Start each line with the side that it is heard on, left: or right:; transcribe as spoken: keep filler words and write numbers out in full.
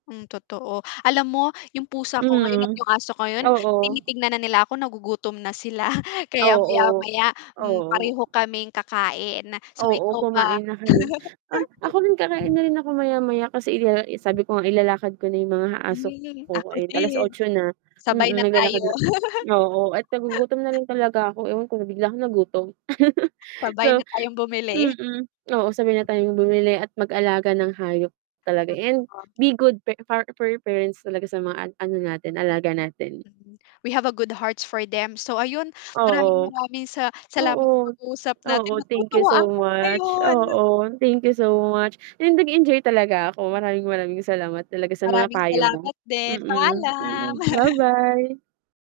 left: Hmm, totoo. Alam mo yung pusa ko ngayon at
right: Mhm,
left: yung aso ko ngayon
right: Oo.
left: tinitignan na nila ako nagugutom na sila kaya
right: Oo.
left: maya-maya, hmm,
right: Oo.
left: pareho kaming kakain. So,
right: Oo,
left: ikaw ba?
right: kumain na kayo. Ah, ako rin kakain na rin ako maya-maya kasi i eh, sabi ko nga ilalakad ko na yung mga aso
left: Hmm, ako
right: ko and
left: din.
right: alas-otso na.
left: Sabay
right: Mm,
left: na tayo.
right: naglalakad oo, at nagugutom na rin talaga ako, ewan ko na bigla akong nagutom.
left: Sabay na
right: So
left: tayong bumili.
right: mm, oo, sabay na tayong bumili at mag-alaga ng hayop talaga and
left: Totoo.
right: be good fur far fur parents talaga sa mga an ano natin alaga natin.
left: Mhm, we have a good hearts for them. So, ayun maraming
right: Oo.
left: maraming sa salamat
right: Oo,
left: sa pag-uusap
right: oo,
left: natin
right: thank you
left: natutuwa
right: so
left: ako
right: much.
left: ngayon.
right: Oo, thank you so much and nag-enjoy talaga ako. Maraming-maraming salamat talaga sa mga
left: Maraming
right: payo mo.
left: salamat din,
right: Mm,
left: paalam.
right: mm, ba-bye.